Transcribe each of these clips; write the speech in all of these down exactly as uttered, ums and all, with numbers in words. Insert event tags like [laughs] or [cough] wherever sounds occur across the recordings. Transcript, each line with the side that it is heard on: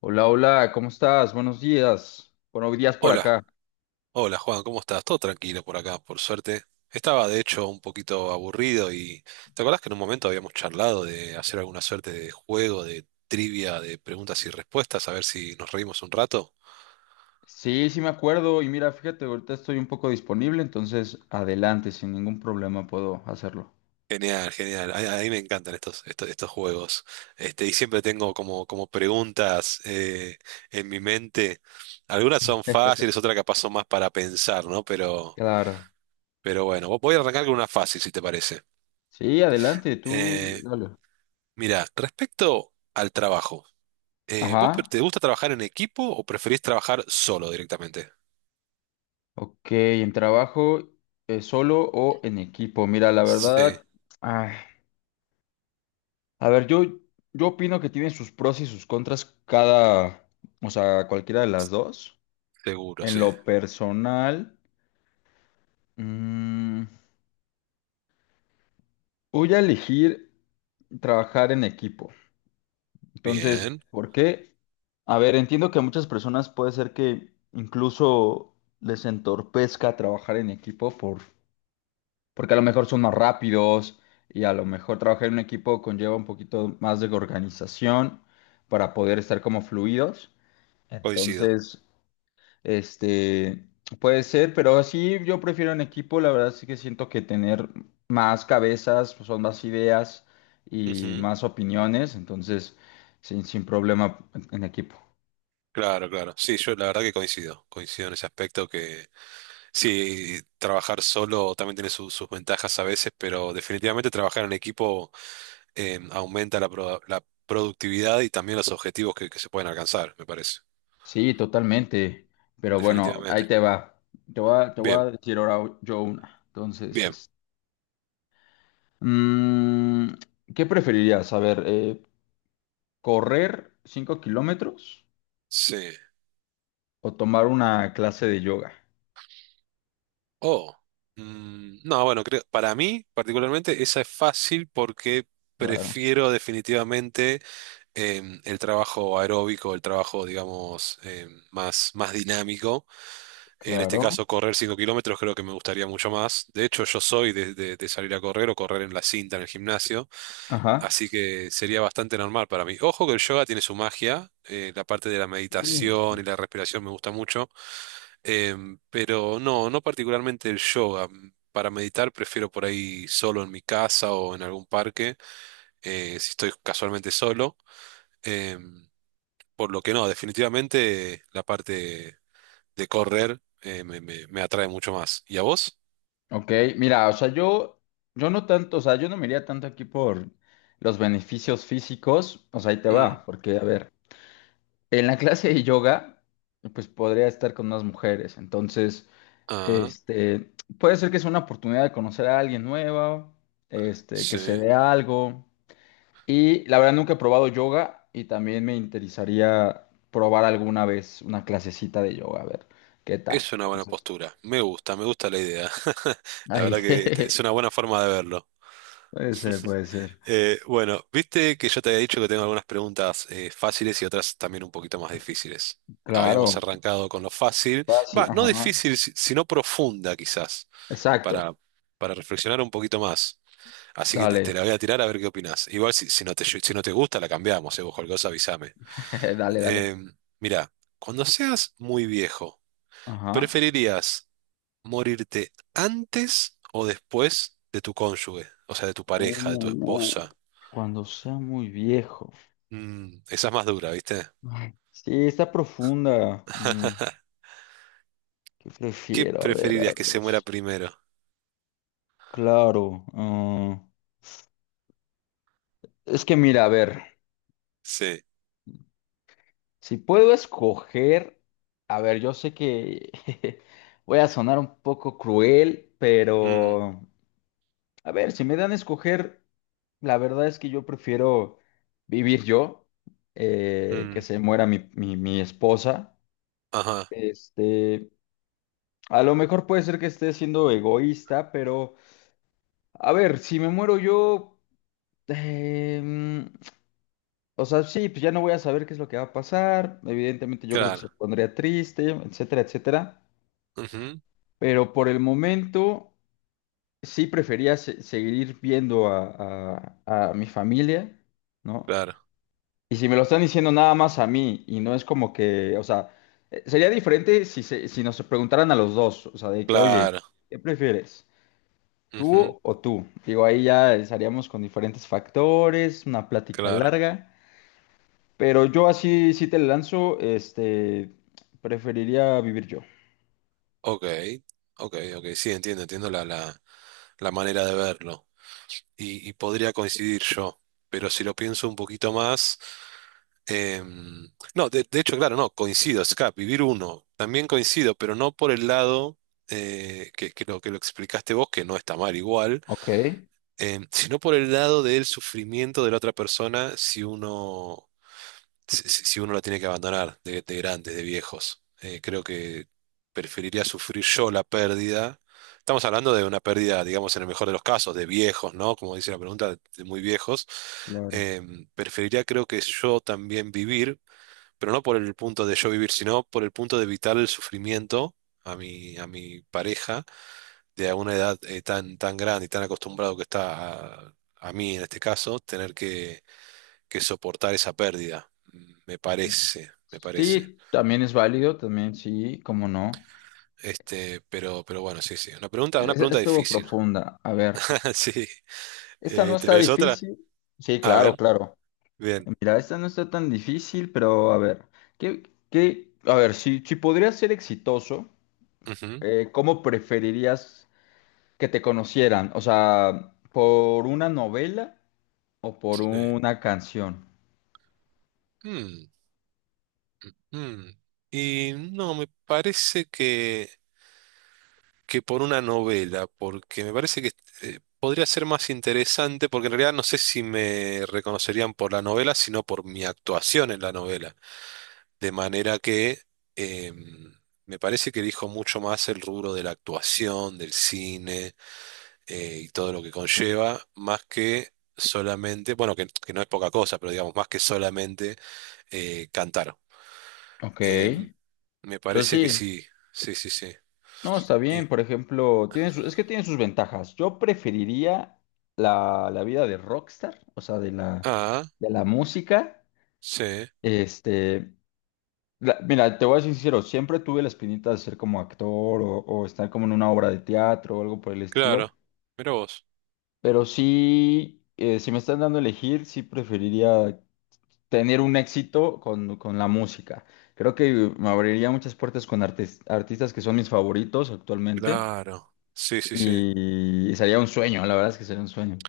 left: Hola, hola, ¿cómo estás? Buenos días. Buenos días por
right: Hola,
left: acá.
right: hola Juan, ¿cómo estás? Todo tranquilo por acá, por suerte. Estaba de hecho un poquito aburrido y ¿te acordás que en un momento habíamos charlado de hacer alguna suerte de juego, de trivia, de preguntas y respuestas, a ver si nos reímos un rato?
left: Sí, sí me acuerdo y mira, fíjate, ahorita estoy un poco disponible, entonces adelante, sin ningún problema puedo hacerlo.
right: Genial, genial. A, a mí me encantan estos, estos, estos juegos. Este, y siempre tengo como, como preguntas eh, en mi mente. Algunas son fáciles, otras capaz son más para pensar, ¿no? Pero,
left: Claro.
right: pero bueno, voy a arrancar con una fácil, si te parece.
left: Sí, adelante, tú
right: Eh,
left: dale.
right: Mira, respecto al trabajo, eh, ¿vos pre-
left: Ajá,
right: te gusta trabajar en equipo o preferís trabajar solo directamente?
left: ok, ¿en trabajo eh, solo o en equipo? Mira, la
right: Sí,
left: verdad, ay, a ver, yo, yo opino que tiene sus pros y sus contras cada, o sea, cualquiera de las dos.
right: seguro,
left: En
right: sí.
left: lo personal... mm, voy a elegir trabajar en equipo. Entonces,
right: Bien,
left: ¿por qué? A ver, entiendo que a muchas personas puede ser que incluso les entorpezca trabajar en equipo por, porque a lo mejor son más rápidos y a lo mejor trabajar en un equipo conlleva un poquito más de organización para poder estar como fluidos.
right: coincido.
left: Entonces, este, puede ser, pero sí, yo prefiero en equipo, la verdad sí que siento que tener más cabezas, pues, son más ideas y
right: Ujú,
left: más opiniones, entonces sin, sin problema en en equipo.
right: claro, claro. Sí, yo la verdad que coincido. Coincido en ese aspecto que sí, trabajar solo también tiene su- sus ventajas a veces, pero definitivamente trabajar en equipo eh, aumenta la, pro- la productividad y también los objetivos que, que se pueden alcanzar, me parece.
left: Sí, totalmente, pero bueno, ahí
right: Definitivamente.
left: te va. Te voy a, te voy
right: Bien,
left: a decir ahora yo una. Entonces,
right: bien.
left: es, mm, ¿qué preferirías? A ver, eh, ¿correr cinco kilómetros
right: Sí.
left: o tomar una clase de yoga?
right: Oh, mm, no, bueno, creo, para mí particularmente esa es fácil porque
left: Claro,
right: prefiero definitivamente em, el trabajo aeróbico, el trabajo, digamos, em, más, más dinámico. En este
left: claro.
right: caso, correr cinco kilómetros creo que me gustaría mucho más. De hecho, yo soy de, de- de salir a correr o correr en la cinta en el gimnasio,
left: Ajá.
right: así que sería bastante normal para mí. Ojo que el yoga tiene su magia, eh, la parte de la meditación y
left: Sí.
right: la respiración me gusta mucho, em, pero no, no particularmente el yoga. Para meditar prefiero por ahí solo en mi casa o en algún parque, eh, si estoy casualmente solo. em, por lo que no, definitivamente la parte de correr eh, me, me- me atrae mucho más. ¿Y a vos?
left: Ok, mira, o sea, yo, yo no tanto, o sea, yo no me iría tanto aquí por los beneficios físicos, o sea, ahí te
right: Mm,
left: va, porque, a ver, en la clase de yoga, pues podría estar con más mujeres, entonces,
right: ah,
left: este, puede ser que sea una oportunidad de conocer a alguien nueva, este, que se
right: sí.
left: dé algo, y la verdad nunca he probado yoga y también me interesaría probar alguna vez una clasecita de yoga, a ver, ¿qué tal?
right: Es una buena
left: Entonces,
right: postura. Me gusta, me gusta la idea. [laughs] La
left: ahí, [laughs]
right: verdad que esta es
left: jejeje,
right: una buena forma de verlo.
left: puede ser, puede ser,
right: Eh, bueno, viste que yo te había dicho que tengo algunas preguntas eh, fáciles y otras también un poquito más difíciles.
left: claro.
right: Habíamos arrancado con lo fácil.
left: Fácil,
right: Va, no
left: ajá.
right: difícil, si- sino profunda quizás,
left: Exacto.
right: para, para reflexionar un poquito más. Así que te, te la
left: Dale,
right: voy a tirar a ver qué opinás. Igual si, si no te, si no te gusta, la cambiamos, eh, vos cualquier cosa avísame.
left: [laughs] dale, dale.
right: Eh, Mira, cuando seas muy viejo,
left: Ajá.
right: ¿preferirías morirte antes o después de tu cónyuge? O sea, de tu
left: Uh,
right: pareja, de tu
left: no.
right: esposa.
left: Cuando sea muy viejo.
right: Mm, esa es más dura, ¿viste?
left: Ay, sí, está profunda. Mm,
right: [laughs]
left: ¿qué
right: ¿Qué
left: prefiero? A ver, a
right: preferirías que
left: ver.
right: se muera primero?
left: Claro. Ah, es que mira, a ver,
right: Sí.
left: si puedo escoger, a ver, yo sé que [laughs] voy a sonar un poco cruel,
right: Mm,
left: pero a ver, si me dan a escoger, la verdad es que yo prefiero vivir yo, eh, que
right: mm,
left: se muera mi, mi, mi esposa.
right: ajá,
left: Este, a lo mejor puede ser que esté siendo egoísta, pero a ver, si me muero yo, eh, mm, o sea, sí, pues ya no voy a saber qué es lo que va a pasar. Evidentemente yo creo que
right: claro.
left: se pondría triste, etcétera, etcétera.
right: Ujú,
left: Pero por el momento sí prefería se- seguir viendo a, a a mi familia, ¿no?
right: claro,
left: Y si me lo están diciendo nada más a mí y no es como que, o sea, eh, sería diferente si, se- si nos preguntaran a los dos, o sea, de que, oye,
right: claro.
left: ¿qué prefieres?
right: Ujú,
left: ¿Tú o tú? Digo, ahí ya estaríamos con diferentes factores, una plática
right: claro.
left: larga, pero yo así, si te lanzo, este, preferiría vivir yo.
right: Ok, ok, ok. Sí, entiendo, entiendo la, la, la manera de verlo. Y, y podría coincidir yo, pero si lo pienso un poquito más, em, no, de, de hecho, claro, no, coincido, Scap, vivir uno, también coincido, pero no por el lado eh, que, que lo, que lo explicaste vos, que no está mal igual,
left: Ok.
right: em, sino por el lado del sufrimiento de la otra persona si uno si, si- si uno la tiene que abandonar de, de grandes, de viejos. Eh, creo que preferiría sufrir yo la pérdida. Estamos hablando de una pérdida, digamos, en el mejor de los casos, de viejos, ¿no? Como dice la pregunta, de muy viejos.
left: Claro.
right: Em, preferiría, creo que yo también vivir, pero no por el punto de yo vivir, sino por el punto de evitar el sufrimiento a mi, a mi pareja de una edad eh, tan, tan grande y tan acostumbrado que está a, a mí en este caso, tener que que soportar esa pérdida, me parece, me parece.
left: Sí, también es válido, también sí, cómo no.
right: Este, pero, pero bueno, sí, sí. Una pregunta, una
left: Es-
right: pregunta
left: Estuvo
right: difícil.
left: profunda. A ver,
right: [laughs] Sí.
left: esta no
right: Eh,
left: está
right: ¿tenés otra?
left: difícil. Sí,
right: A
left: claro,
right: ver,
left: claro.
right: bien.
left: Mira, esta no está tan difícil, pero a ver, ¿qué, qué- a ver, si, si podrías ser exitoso,
right: Ujú,
left: eh, ¿cómo preferirías que te conocieran? O sea, ¿por una novela o por
right: sí.
left: una canción?
right: Mm, mm. Y no, me parece que, que por una novela, porque me parece que eh, podría ser más interesante, porque en realidad no sé si me reconocerían por la novela, sino por mi actuación en la novela. De manera que em, me parece que elijo mucho más el rubro de la actuación, del cine eh, y todo lo que conlleva, más que solamente, bueno, que, que no es poca cosa, pero digamos, más que solamente eh, cantar.
left: Ok,
right: Em, me
left: yo
right: parece que
left: sí.
right: sí, sí, sí, sí.
left: No, está bien,
right: Y-
left: por ejemplo, tiene su- es que tiene sus ventajas. Yo preferiría la, la vida de rockstar, o sea, de la,
right: ah,
left: de la música.
right: sí,
left: Este, La- mira, te voy a ser sincero, siempre tuve la espinita de ser como actor o, o estar como en una obra de teatro o algo por el estilo,
right: claro. Mira vos.
left: pero sí, eh, si me están dando a elegir, sí preferiría tener un éxito con, con la música. Creo que me abriría muchas puertas con artes- artistas que son mis favoritos actualmente
right: Claro, sí, sí, sí.
left: y sería un sueño, la verdad es que sería un sueño.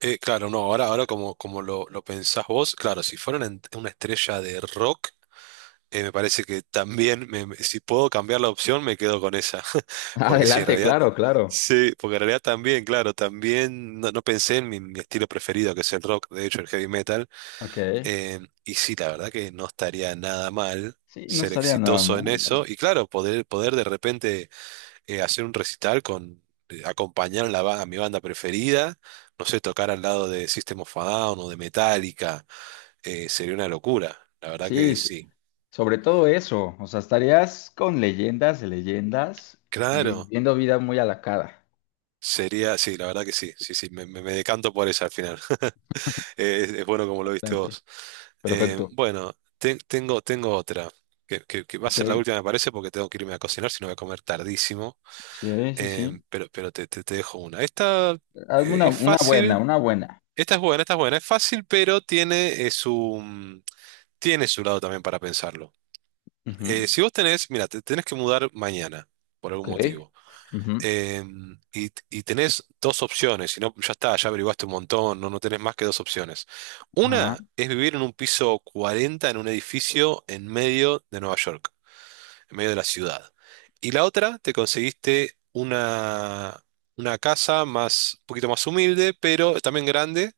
right: Eh, claro, no, ahora, ahora como, como lo, lo pensás vos, claro, si fuera una, ent- una estrella de rock, Eh, me parece que también, me- me- si puedo cambiar la opción, me quedo con esa.
left: [laughs]
right: [laughs] Porque sí, en
left: Adelante,
right: realidad,
left: claro, claro.
right: sí, porque en realidad también, claro, también no, no pensé en mi, mi estilo preferido, que es el rock, de hecho, el heavy metal.
left: Ok.
right: Eh, y sí, la verdad que no estaría nada mal
left: Sí, no
right: ser
left: estaría nada
right: exitoso en
left: mal.
right: eso. Y claro, poder, poder de repente eh, hacer un recital con, eh, acompañar a, la ba- a mi banda preferida, no sé, tocar al lado de System of a Down o de Metallica, eh, sería una locura. La verdad
left: Sí,
right: que
left: s-
right: sí.
left: sobre todo eso, o sea, estarías con leyendas de leyendas y
right: Claro.
left: viviendo vida muy a la cara.
right: Sería, sí, la verdad que sí, sí, sí, me, me- me decanto por esa al final. [laughs] Eh, Es, es bueno como lo viste
left: Bastante.
right: vos. Eh,
left: Perfecto,
right: bueno, te- tengo, tengo otra, que, que- que va a
left: ok,
right: ser la última, me parece, porque tengo que irme a cocinar, si no voy a comer tardísimo.
left: sí, sí,
right: Eh,
left: sí.
right: pero pero te, te- te dejo una. Esta
left: Hazme
right: eh,
left: una,
right: es
left: una buena,
right: fácil,
left: una buena.
right: esta es buena, esta es buena, es fácil, pero tiene eh, su, mm, tiene su lado también para pensarlo.
left: Ujú,
right: Eh, si vos tenés, mira, te tenés que mudar mañana, por algún
left: ok,
right: motivo.
left: ujú,
right: Eh, y, y tenés dos opciones, si no, ya está, ya averiguaste un montón, no, no tenés más que dos opciones.
left: ajá,
right: Una es vivir en un piso cuarenta en un edificio en medio de Nueva York, en medio de la ciudad. Y la otra, te conseguiste una, una casa más, un poquito más humilde, pero también grande,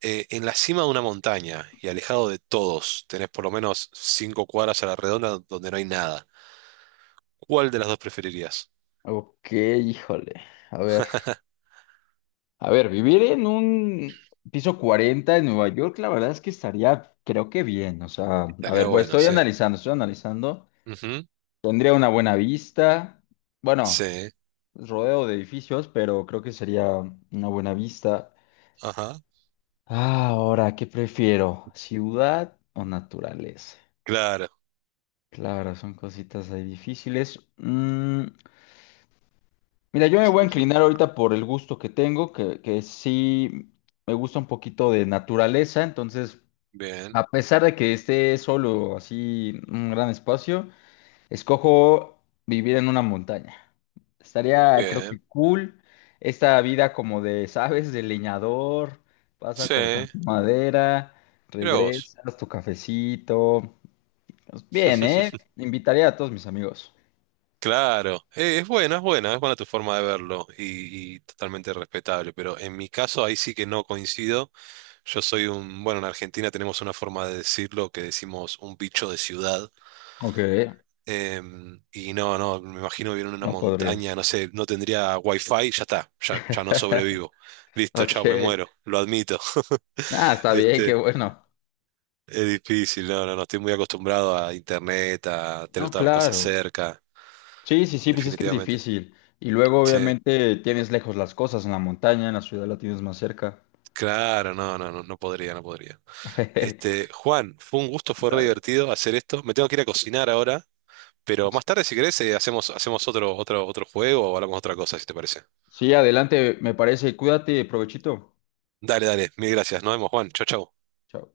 right: eh, en la cima de una montaña y alejado de todos. Tenés por lo menos cinco cuadras a la redonda donde no hay nada. ¿Cuál de las dos preferirías?
left: ok, híjole, a ver, a ver, vivir en un piso cuarenta en Nueva York, la verdad es que estaría, creo que bien, o sea, a
right: Estaría
left: ver, voy-
right: bueno,
left: estoy
right: sí.
left: analizando, estoy analizando,
right: Ujú,
left: tendría una buena vista, bueno.
right: sí.
left: Rodeo de edificios, pero creo que sería una buena vista.
right: Ajá,
left: Ah, ahora, ¿qué prefiero? ¿Ciudad o naturaleza?
right: claro,
left: Claro, son cositas ahí difíciles. Mm, mira, yo me voy a inclinar ahorita por el gusto que tengo, que, que sí me gusta un poquito de naturaleza, entonces,
right: bien,
left: a pesar de que esté solo así un gran espacio, escojo vivir en una montaña. Estaría, creo
right: bien.
left: que cool esta vida como de, ¿sabes? De leñador, vas a
right: Sí,
left: cortar tu madera,
right: mira vos.
left: regresas, tu cafecito. Pues bien, ¿eh?
right: [laughs]
left: Invitaría a todos mis amigos.
right: Claro, eh, es buena, es buena, es buena tu forma de verlo y, y totalmente respetable, pero en mi caso ahí sí que no coincido. Yo soy un, bueno, en Argentina tenemos una forma de decirlo que decimos un bicho de ciudad
left: Ok,
right: em, y no, no, me imagino vivir en una
left: no podrías.
right: montaña, no sé, no tendría wifi, ya está, ya, ya no
left: [laughs]
right: sobrevivo. Listo,
left: Ok,
right: chao, me muero, lo admito.
left: ah está bien, qué
right: [laughs]
left: bueno.
right: Es difícil, no, no, no, estoy muy acostumbrado a internet, a tener
left: No,
right: todas las cosas
left: claro.
right: cerca,
left: Sí, sí, sí, pues es que es
right: definitivamente.
left: difícil. Y luego,
right: Sí,
left: obviamente, tienes lejos las cosas en la montaña, en la ciudad la tienes más cerca.
right: claro, no, no, no, no podría, no podría.
left: [laughs]
right: Este, Juan, fue un gusto, fue re
left: Dale.
right: divertido hacer esto. Me tengo que ir a cocinar ahora, pero más tarde, si querés, eh, hacemos, hacemos otro, otro, otro juego o hablamos de otra cosa, si te parece.
left: Sí, adelante, me parece. Cuídate, provechito.
right: Dale, dale, mil gracias. Nos vemos, Juan. Chau, chau.
left: Chao.